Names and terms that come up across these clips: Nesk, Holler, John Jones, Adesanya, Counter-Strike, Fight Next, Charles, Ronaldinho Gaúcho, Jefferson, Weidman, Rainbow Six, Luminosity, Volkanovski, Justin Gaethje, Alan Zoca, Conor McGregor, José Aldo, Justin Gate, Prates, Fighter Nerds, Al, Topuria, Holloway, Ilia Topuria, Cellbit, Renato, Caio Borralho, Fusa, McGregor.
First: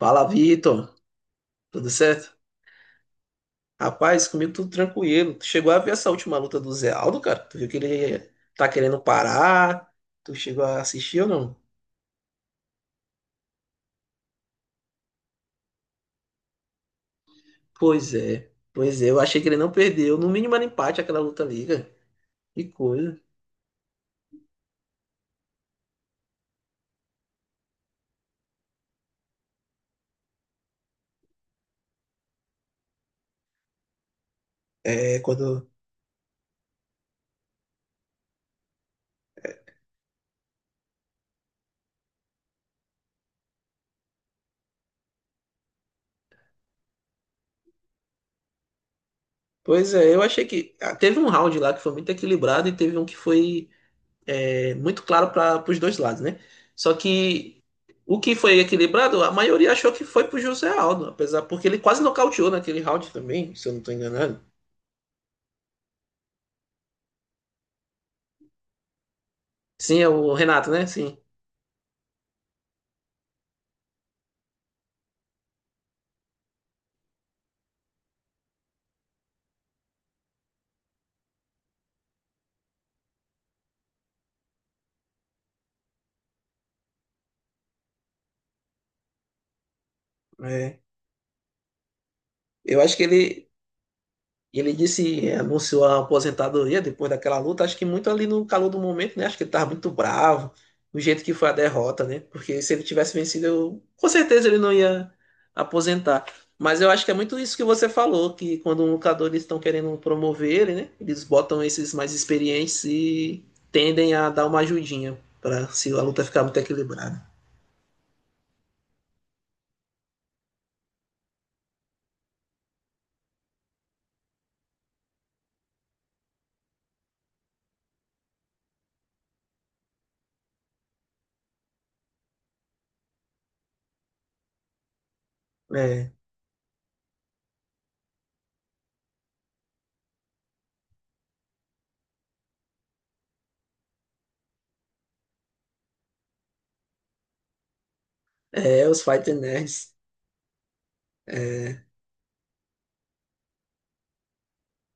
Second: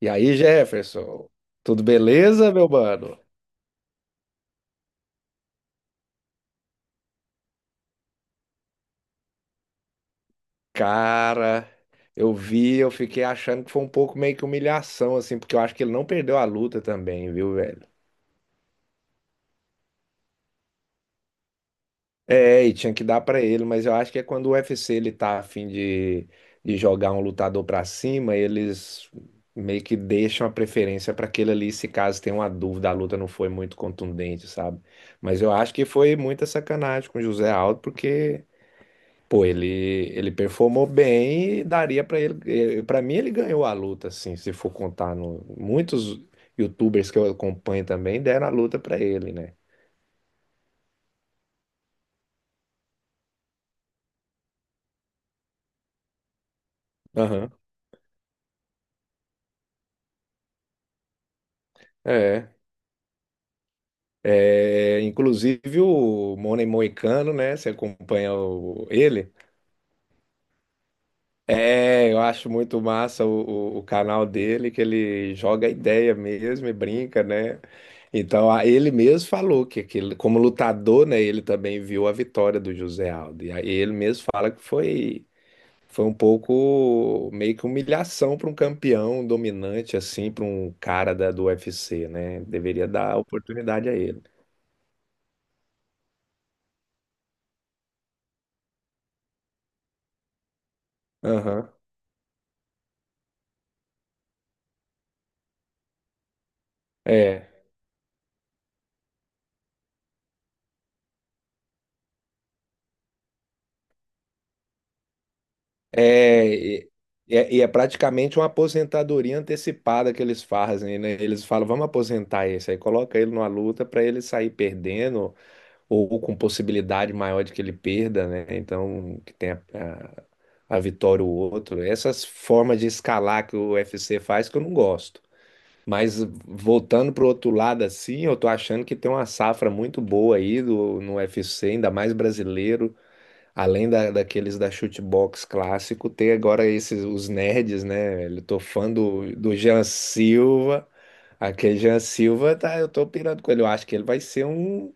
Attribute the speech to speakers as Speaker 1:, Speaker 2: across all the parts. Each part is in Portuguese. Speaker 1: E
Speaker 2: Fala,
Speaker 1: aí,
Speaker 2: Vitor.
Speaker 1: Jefferson? Tudo
Speaker 2: Tudo certo?
Speaker 1: beleza, meu mano?
Speaker 2: Rapaz, comigo tudo tranquilo. Tu chegou a ver essa última luta do Zé Aldo, cara? Tu viu que ele tá querendo parar? Tu chegou a assistir ou não?
Speaker 1: Cara, eu fiquei achando que foi um pouco meio que humilhação, assim, porque eu acho que ele não perdeu a luta também, viu, velho?
Speaker 2: Pois é. Pois é, eu achei que ele não perdeu. No mínimo era empate aquela luta ali, cara.
Speaker 1: É,
Speaker 2: Que
Speaker 1: e tinha que
Speaker 2: coisa.
Speaker 1: dar pra ele, mas eu acho que é quando o UFC ele tá a fim de jogar um lutador pra cima, eles meio que deixam a preferência pra aquele ali, se caso tem uma dúvida, a luta não foi muito contundente, sabe?
Speaker 2: É,
Speaker 1: Mas eu
Speaker 2: quando.
Speaker 1: acho que foi muita sacanagem com o José Aldo, porque. Pô, ele performou bem e daria pra ele. Para mim, ele ganhou a luta, assim, se for contar muitos YouTubers que eu acompanho também deram a luta pra ele, né?
Speaker 2: Pois é, eu achei que. Teve um round lá que foi muito equilibrado e teve um que foi muito claro para os dois lados, né? Só
Speaker 1: Aham.
Speaker 2: que o que foi equilibrado, a maioria achou que foi pro José Aldo, apesar porque ele quase
Speaker 1: É.
Speaker 2: nocauteou naquele round também, se eu não estou enganado.
Speaker 1: É, inclusive o Money Moicano, né? Você acompanha ele?
Speaker 2: Sim, é o Renato, né? Sim.
Speaker 1: É, eu acho muito massa o canal dele, que ele joga a ideia mesmo e brinca, né? Então, ele mesmo falou que, aquele, como lutador, né, ele também viu a vitória do José Aldo. E aí ele mesmo fala que foi, foi um pouco meio que humilhação para um campeão dominante, assim, para um
Speaker 2: É.
Speaker 1: cara da, do UFC, né?
Speaker 2: Eu
Speaker 1: Deveria
Speaker 2: acho que
Speaker 1: dar
Speaker 2: ele
Speaker 1: oportunidade a ele.
Speaker 2: e ele disse, anunciou a aposentadoria depois daquela luta, acho que muito ali no calor do momento, né? Acho que ele estava muito bravo, do jeito que foi a
Speaker 1: Aham.
Speaker 2: derrota, né? Porque se ele tivesse vencido, eu, com certeza ele não ia aposentar. Mas eu acho que é muito
Speaker 1: É.
Speaker 2: isso que você falou, que quando um lutador eles estão querendo promover ele, né? Eles botam esses mais experientes e tendem a dar uma ajudinha para se a luta ficar
Speaker 1: É,
Speaker 2: muito
Speaker 1: e
Speaker 2: equilibrada.
Speaker 1: é, e é praticamente uma aposentadoria antecipada que eles fazem, né? Eles falam, vamos aposentar esse, aí coloca ele numa luta para ele sair perdendo ou com possibilidade maior de que ele perda, né? Então, que tenha a vitória o outro. Essas formas de escalar que o UFC faz que eu não gosto.
Speaker 2: É,
Speaker 1: Mas voltando para o outro lado, assim, eu tô achando que tem uma safra muito boa aí do, no UFC, ainda mais brasileiro, além da, daqueles da shootbox clássico, tem agora esses os nerds, né? Velho? Eu tô
Speaker 2: é
Speaker 1: fã
Speaker 2: os Fighter
Speaker 1: do Jean
Speaker 2: Nerds.
Speaker 1: Silva. Aquele
Speaker 2: É.
Speaker 1: Jean Silva, tá, eu tô pirando com ele. Eu acho que ele vai ser um,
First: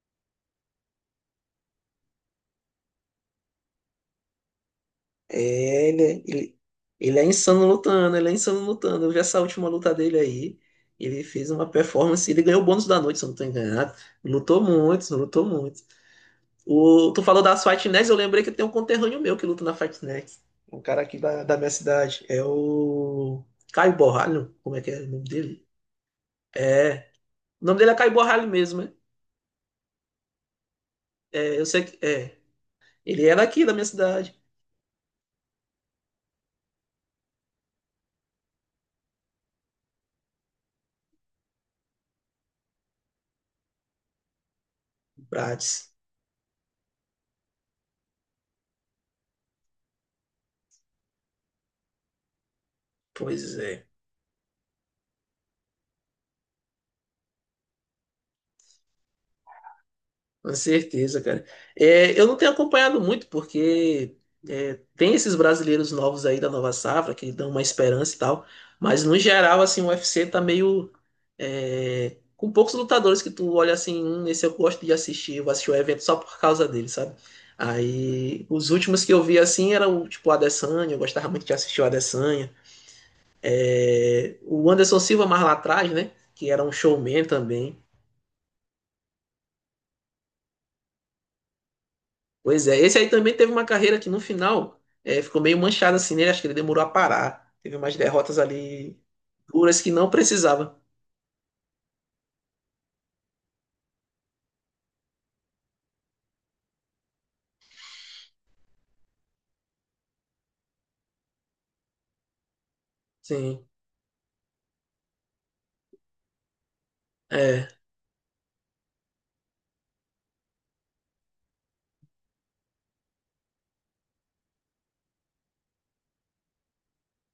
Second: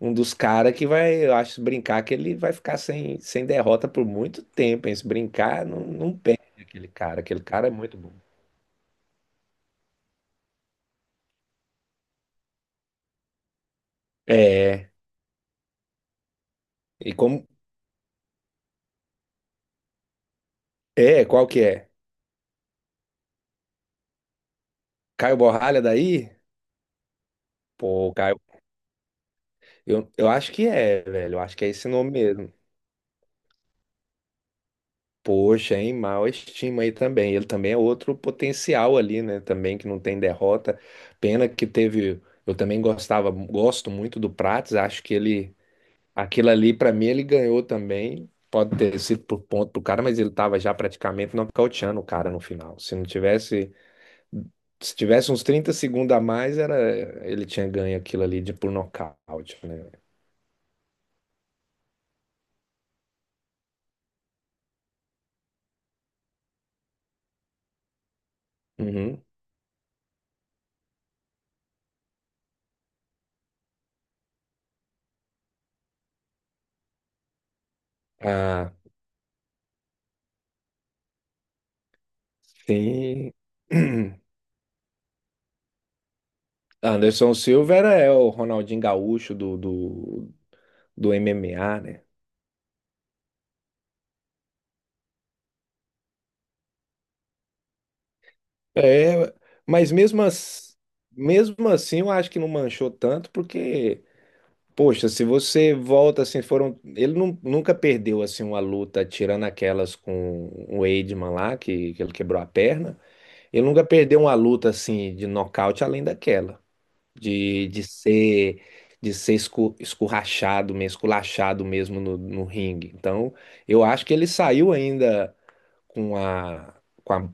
Speaker 1: um dos caras que vai, eu acho, se brincar que ele vai ficar sem derrota por muito tempo, hein? Se brincar, não, não
Speaker 2: É-
Speaker 1: perde
Speaker 2: ele,
Speaker 1: aquele
Speaker 2: ele
Speaker 1: cara.
Speaker 2: é
Speaker 1: Aquele
Speaker 2: insano
Speaker 1: cara é muito bom.
Speaker 2: lutando, ele é insano lutando. Eu vi essa última luta dele aí. Ele fez uma performance, ele ganhou o bônus da noite, se eu não tô enganado. Lutou
Speaker 1: É.
Speaker 2: muito, lutou muito.
Speaker 1: E
Speaker 2: O, tu
Speaker 1: como.
Speaker 2: falou das Fight Next, eu lembrei que tem um conterrâneo meu que luta na Fight Next. Um cara aqui
Speaker 1: É,
Speaker 2: da,
Speaker 1: qual
Speaker 2: da
Speaker 1: que
Speaker 2: minha
Speaker 1: é?
Speaker 2: cidade. É o Caio Borralho, como é que é o nome
Speaker 1: Caio
Speaker 2: dele?
Speaker 1: Borralha daí?
Speaker 2: É, o nome dele é Caio
Speaker 1: Pô, Caio.
Speaker 2: Borralho mesmo, né?
Speaker 1: Eu acho que é, velho. Eu acho
Speaker 2: É,
Speaker 1: que
Speaker 2: eu
Speaker 1: é
Speaker 2: sei
Speaker 1: esse
Speaker 2: que
Speaker 1: nome
Speaker 2: é.
Speaker 1: mesmo.
Speaker 2: Ele era aqui da minha cidade,
Speaker 1: Poxa, hein? Mal estima aí também. Ele também é outro potencial ali, né? Também que não tem derrota. Pena que teve. Eu também gostava, gosto muito do Prates. Acho que ele.
Speaker 2: Prates.
Speaker 1: Aquilo ali, pra mim, ele ganhou também. Pode ter sido por ponto pro cara, mas ele tava já praticamente nocauteando o cara no final. Se não
Speaker 2: Pois
Speaker 1: tivesse,
Speaker 2: é.
Speaker 1: se tivesse uns 30 segundos a mais, era ele tinha ganho aquilo ali de por nocaute, né?
Speaker 2: Com certeza, cara. É, eu não tenho acompanhado muito, porque é, tem esses brasileiros novos aí da nova safra que dão uma esperança e tal, mas no
Speaker 1: Uhum.
Speaker 2: geral, assim, o UFC tá meio. É, com poucos lutadores que tu olha assim, esse eu gosto de assistir, eu vou assistir o evento só por causa dele, sabe? Aí, os
Speaker 1: Ah,
Speaker 2: últimos que eu vi assim eram tipo o Adesanya, eu gostava muito de assistir o Adesanya.
Speaker 1: sim.
Speaker 2: É, o Anderson Silva mais lá atrás, né? Que era um showman
Speaker 1: Anderson Silva
Speaker 2: também.
Speaker 1: era o Ronaldinho Gaúcho do MMA, né?
Speaker 2: Pois é, esse aí também teve uma carreira que no final ficou meio manchada assim nele, acho que ele demorou a parar. Teve umas derrotas ali
Speaker 1: É,
Speaker 2: duras que
Speaker 1: mas
Speaker 2: não
Speaker 1: mesmo,
Speaker 2: precisava.
Speaker 1: mesmo assim eu acho que não manchou tanto, porque poxa, se você volta assim, foram. Ele nunca perdeu assim uma luta, tirando aquelas com o Weidman lá, que, ele quebrou a perna. Ele
Speaker 2: Sim,
Speaker 1: nunca perdeu uma luta assim de nocaute além daquela. De,
Speaker 2: é,
Speaker 1: de ser de ser escurrachado mesmo, esculachado mesmo no ringue. Então, eu acho que ele saiu ainda com a, com a,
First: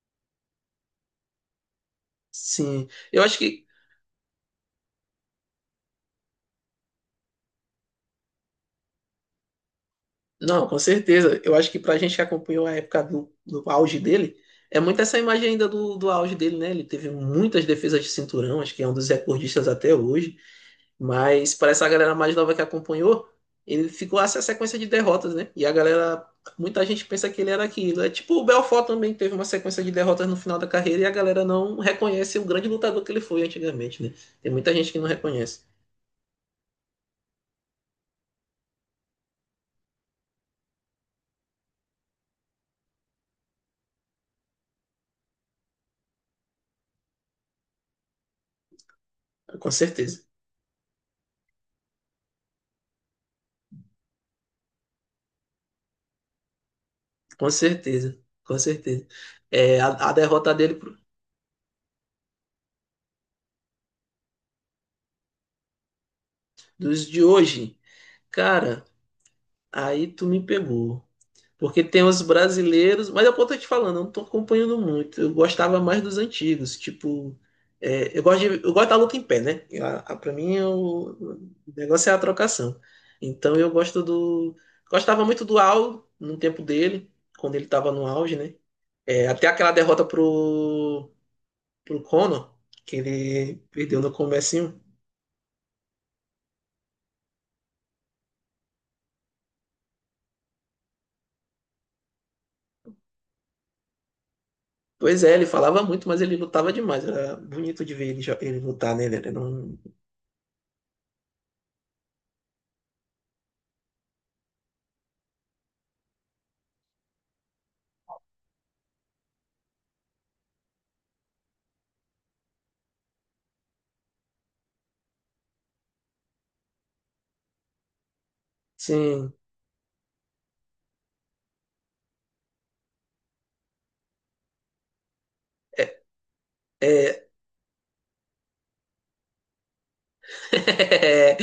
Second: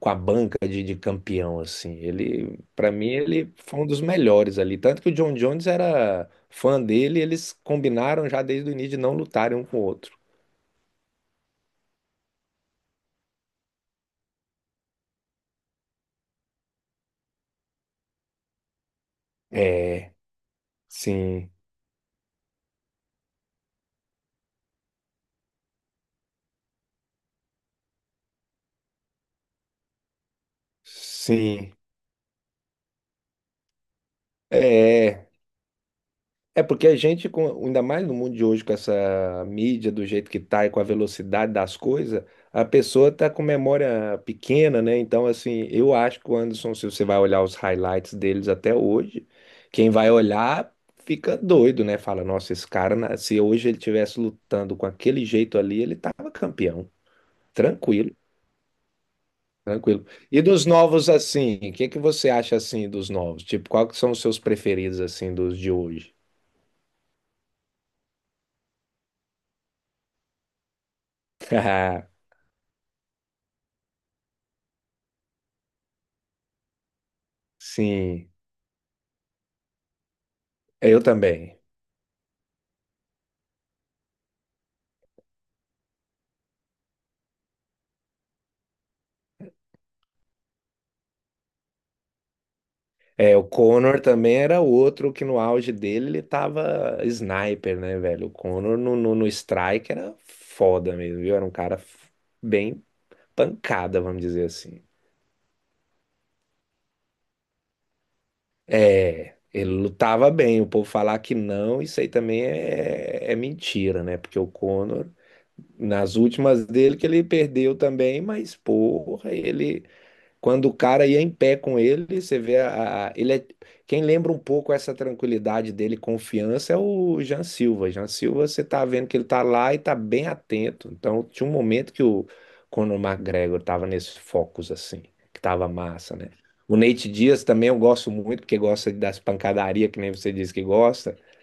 Speaker 1: com a banca de campeão, assim. Ele,
Speaker 2: sim.
Speaker 1: para mim,
Speaker 2: Eu acho
Speaker 1: ele
Speaker 2: que,
Speaker 1: foi um dos melhores ali. Tanto que o John Jones era fã dele, eles combinaram já desde o início de não lutarem um com o outro.
Speaker 2: não, com certeza, eu acho que pra gente que acompanhou a época do auge dele, é muito essa imagem ainda do auge dele, né? Ele teve muitas defesas de cinturão, acho que é um dos recordistas até
Speaker 1: É,
Speaker 2: hoje.
Speaker 1: sim,
Speaker 2: Mas para essa galera mais nova que acompanhou, ele ficou essa sequência de derrotas, né? E a galera, muita gente pensa que ele era aquilo. É tipo o Belfort também teve uma sequência de derrotas no final da carreira e a galera
Speaker 1: sim.
Speaker 2: não reconhece o grande lutador que ele foi antigamente, né? Tem muita gente que não
Speaker 1: É,
Speaker 2: reconhece.
Speaker 1: É, porque a gente, ainda mais no mundo de hoje, com essa mídia do jeito que tá e com a velocidade das coisas, a pessoa tá com memória pequena, né? Então, assim, eu acho que o Anderson, se você vai olhar os highlights deles até hoje,
Speaker 2: Com
Speaker 1: quem vai
Speaker 2: certeza.
Speaker 1: olhar fica doido, né? Fala, nossa, esse cara, se hoje ele tivesse lutando com aquele jeito ali, ele tava campeão.
Speaker 2: Com
Speaker 1: Tranquilo,
Speaker 2: certeza. Com certeza. É,
Speaker 1: tranquilo.
Speaker 2: a
Speaker 1: E
Speaker 2: derrota
Speaker 1: dos
Speaker 2: dele pro-
Speaker 1: novos, assim, o que que você acha, assim, dos novos? Tipo, qual que são os seus preferidos, assim, dos de hoje?
Speaker 2: dos de hoje, cara, aí tu me pegou. Porque tem os brasileiros, mas é o que eu tô te falando, eu não tô acompanhando muito. Eu gostava mais dos antigos, tipo, é, eu
Speaker 1: Sim.
Speaker 2: gosto de- eu gosto da luta em pé, né? A- pra mim
Speaker 1: É, eu
Speaker 2: o
Speaker 1: também.
Speaker 2: negócio é a trocação. Então eu gosto do, gostava muito do Al no tempo dele, quando ele tava no auge, né? É, até aquela derrota pro Conor, que
Speaker 1: É, o
Speaker 2: ele perdeu
Speaker 1: Connor
Speaker 2: no
Speaker 1: também era
Speaker 2: comecinho.
Speaker 1: outro que no auge dele ele tava sniper, né, velho? O Connor no strike era foda mesmo, viu? Era um cara bem pancada, vamos dizer assim.
Speaker 2: Pois é, ele falava muito, mas ele lutava demais. Era bonito de ver ele, jo- ele lutar, né? Ele
Speaker 1: É,
Speaker 2: era
Speaker 1: ele
Speaker 2: um,
Speaker 1: lutava bem, o povo falar que não, isso aí também é mentira, né? Porque o Conor, nas últimas dele, que ele perdeu também, mas porra, ele. Quando o cara ia em pé com ele, você vê quem lembra um pouco essa tranquilidade dele, confiança, é o Jean Silva. Jean Silva, você tá vendo que ele
Speaker 2: sim
Speaker 1: tá lá e tá bem atento. Então, tinha um momento que o Conor McGregor tava nesse focus assim, que tava
Speaker 2: é,
Speaker 1: massa, né? O Nate
Speaker 2: é,
Speaker 1: Diaz também eu gosto muito, porque gosta das pancadarias, que nem você disse que gosta.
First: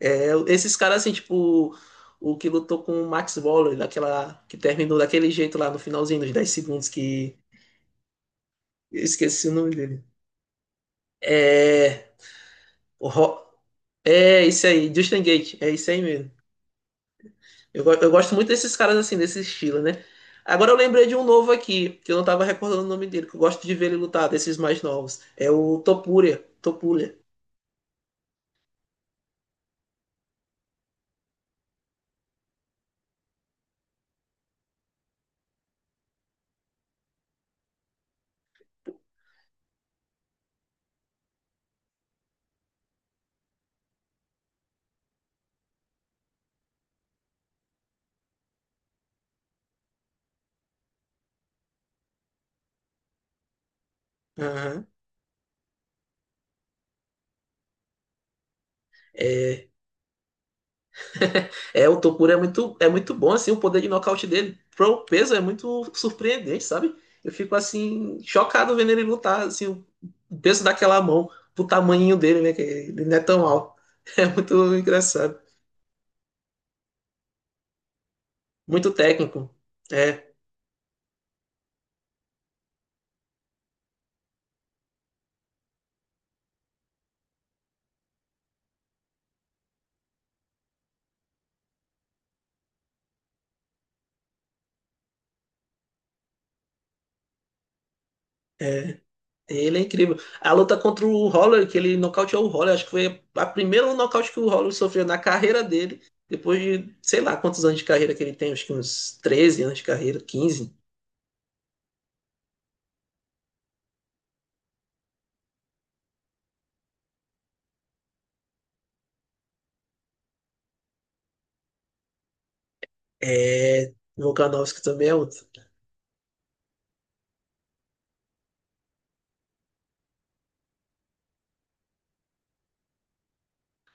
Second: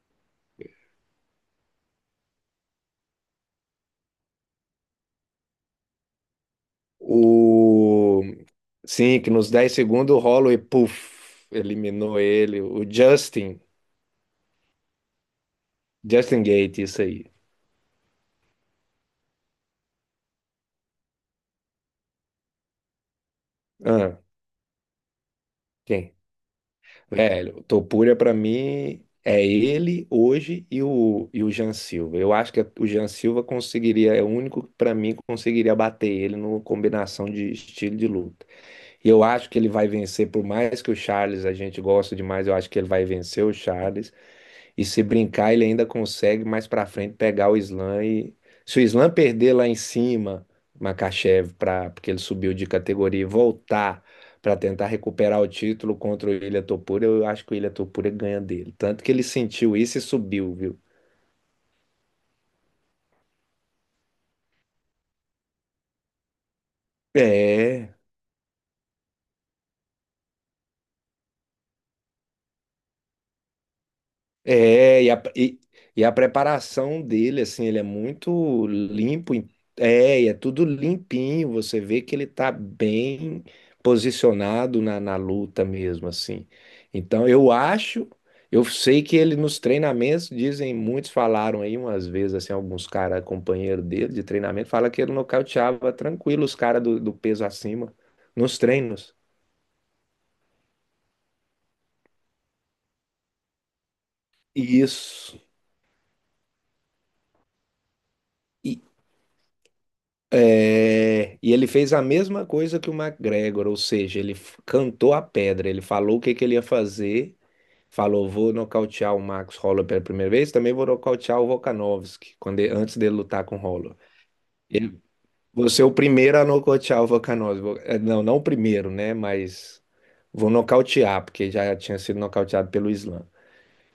Speaker 2: É, é, esses caras, assim, tipo, o que lutou com o Max Waller, daquela, que terminou daquele jeito lá no finalzinho dos 10 segundos, que
Speaker 1: O
Speaker 2: eu
Speaker 1: sim, que
Speaker 2: esqueci
Speaker 1: nos
Speaker 2: o
Speaker 1: 10
Speaker 2: nome dele.
Speaker 1: segundos o Holloway, puff,
Speaker 2: É,
Speaker 1: eliminou ele. O
Speaker 2: o Ro-
Speaker 1: Justin,
Speaker 2: é isso aí, Justin Gate é isso aí mesmo.
Speaker 1: Justin Gaethje, isso aí.
Speaker 2: Eu, go- eu gosto muito desses caras, assim, desse estilo, né? Agora eu lembrei de um novo aqui, que eu não tava recordando o nome dele, que eu gosto de ver ele
Speaker 1: Ah,
Speaker 2: lutar, desses mais novos. É o
Speaker 1: quem?
Speaker 2: Topuria.
Speaker 1: É, o Topuria pra mim é ele hoje e o Jean Silva. Eu acho que o Jean Silva conseguiria, é o único que pra mim conseguiria bater ele no combinação de estilo de luta. E eu acho que ele vai vencer, por mais que o Charles a gente gosta demais, eu acho que ele vai vencer o Charles. E se brincar, ele ainda consegue mais pra frente pegar o Islam e se o Islam perder lá em cima, Makachev, para porque ele subiu de categoria e voltar pra
Speaker 2: Aham.
Speaker 1: tentar recuperar o título contra o Ilia Topuria, eu acho que o Ilia Topuria ganha dele. Tanto que ele sentiu isso e subiu, viu?
Speaker 2: É, o Topura é muito bom, assim, o poder de nocaute dele. Pro peso é muito surpreendente, sabe? Eu fico,
Speaker 1: É.
Speaker 2: assim, chocado vendo ele lutar, assim, o peso daquela mão, pro tamanho dele, né? Que ele não é tão alto. É muito
Speaker 1: É, e a,
Speaker 2: engraçado.
Speaker 1: e, e a preparação dele, assim, ele é muito
Speaker 2: Muito
Speaker 1: limpo.
Speaker 2: técnico.
Speaker 1: É, e
Speaker 2: É,
Speaker 1: é tudo limpinho. Você vê que ele tá bem posicionado na luta mesmo, assim. Então, eu acho, eu sei que ele nos treinamentos, dizem, muitos falaram aí umas vezes, assim, alguns caras, companheiro dele de treinamento, fala que ele nocauteava tranquilo os caras do peso acima nos
Speaker 2: é.
Speaker 1: treinos.
Speaker 2: Ele é incrível. A luta contra o Holler, que ele nocauteou o Holler, acho que foi a primeira nocaute que o Holler sofreu na
Speaker 1: Isso.
Speaker 2: carreira dele, depois de, sei lá, quantos anos de carreira que ele tem, acho que uns 13 anos de carreira, quinze.
Speaker 1: É, e ele fez a mesma coisa que o McGregor, ou seja, ele cantou a pedra, ele falou o que que ele ia fazer, falou, vou nocautear o Max Holloway pela primeira vez, também vou nocautear o Volkanovski, quando antes dele lutar com o
Speaker 2: É,
Speaker 1: Holloway.
Speaker 2: Volkanovski
Speaker 1: Ele,
Speaker 2: também é outro.
Speaker 1: você é o primeiro a nocautear o Volkanovski, não, não o primeiro, né, mas vou nocautear, porque já tinha sido nocauteado pelo Islam.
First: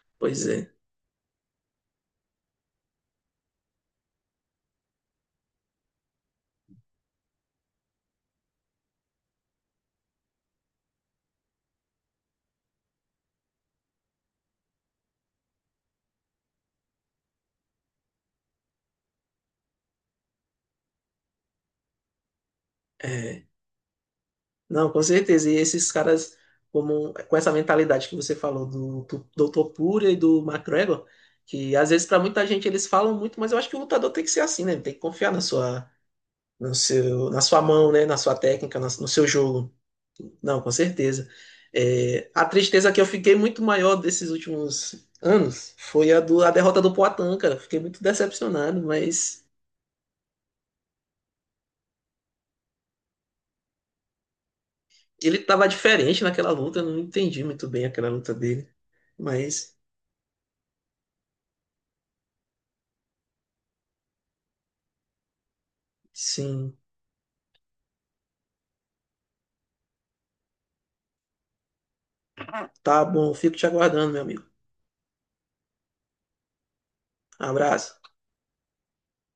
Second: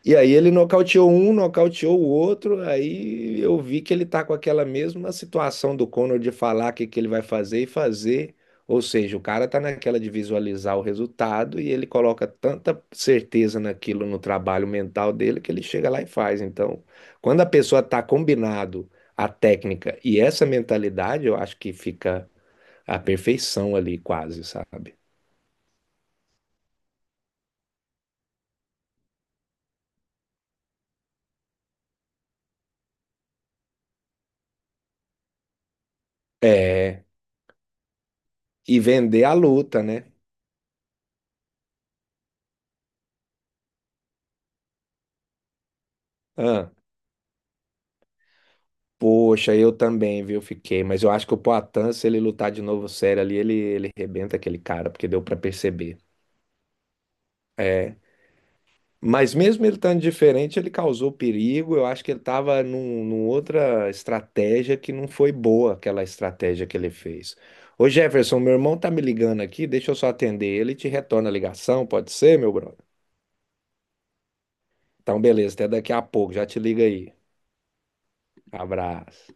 Speaker 1: E aí
Speaker 2: Pois
Speaker 1: ele
Speaker 2: é.
Speaker 1: nocauteou um, nocauteou o outro, aí eu vi que ele tá com aquela mesma situação do Conor de falar o que que ele vai fazer e fazer. Ou seja, o cara tá naquela de visualizar o resultado e ele coloca tanta certeza naquilo no trabalho mental dele que ele chega lá e faz. Então, quando a pessoa tá combinado a técnica e essa mentalidade, eu acho que fica a
Speaker 2: É,
Speaker 1: perfeição ali quase,
Speaker 2: não,
Speaker 1: sabe?
Speaker 2: com certeza. E esses caras, como, com essa mentalidade que você falou do Dr. Puria e do McGregor, que às vezes para muita gente eles falam muito, mas eu acho que o lutador tem que ser assim, né? Tem que confiar na sua, no
Speaker 1: É,
Speaker 2: seu, na sua mão, né? Na sua
Speaker 1: e
Speaker 2: técnica, na- no
Speaker 1: vender
Speaker 2: seu
Speaker 1: a
Speaker 2: jogo.
Speaker 1: luta, né?
Speaker 2: Não, com certeza. É, a tristeza que eu fiquei muito maior desses últimos anos foi a, do, a
Speaker 1: Ahn.
Speaker 2: derrota do Poatan, cara. Fiquei muito decepcionado, mas
Speaker 1: Poxa, eu também, viu? Fiquei, mas eu acho que o Poatan, se ele lutar de novo sério ali, ele rebenta aquele cara, porque deu pra
Speaker 2: ele tava
Speaker 1: perceber.
Speaker 2: diferente naquela luta. Eu não entendi muito bem
Speaker 1: É.
Speaker 2: aquela luta dele.
Speaker 1: Mas mesmo
Speaker 2: Mas,
Speaker 1: ele estando diferente, ele causou perigo. Eu acho que ele estava num outra estratégia que não foi boa, aquela estratégia
Speaker 2: sim,
Speaker 1: que ele fez. Ô Jefferson, meu irmão tá me ligando aqui, deixa eu só atender ele e te retorna a ligação, pode ser, meu brother?
Speaker 2: tá bom. Fico te aguardando, meu amigo.
Speaker 1: Então, beleza, até daqui a pouco, já te liga aí.
Speaker 2: Abraço.
Speaker 1: Abraço.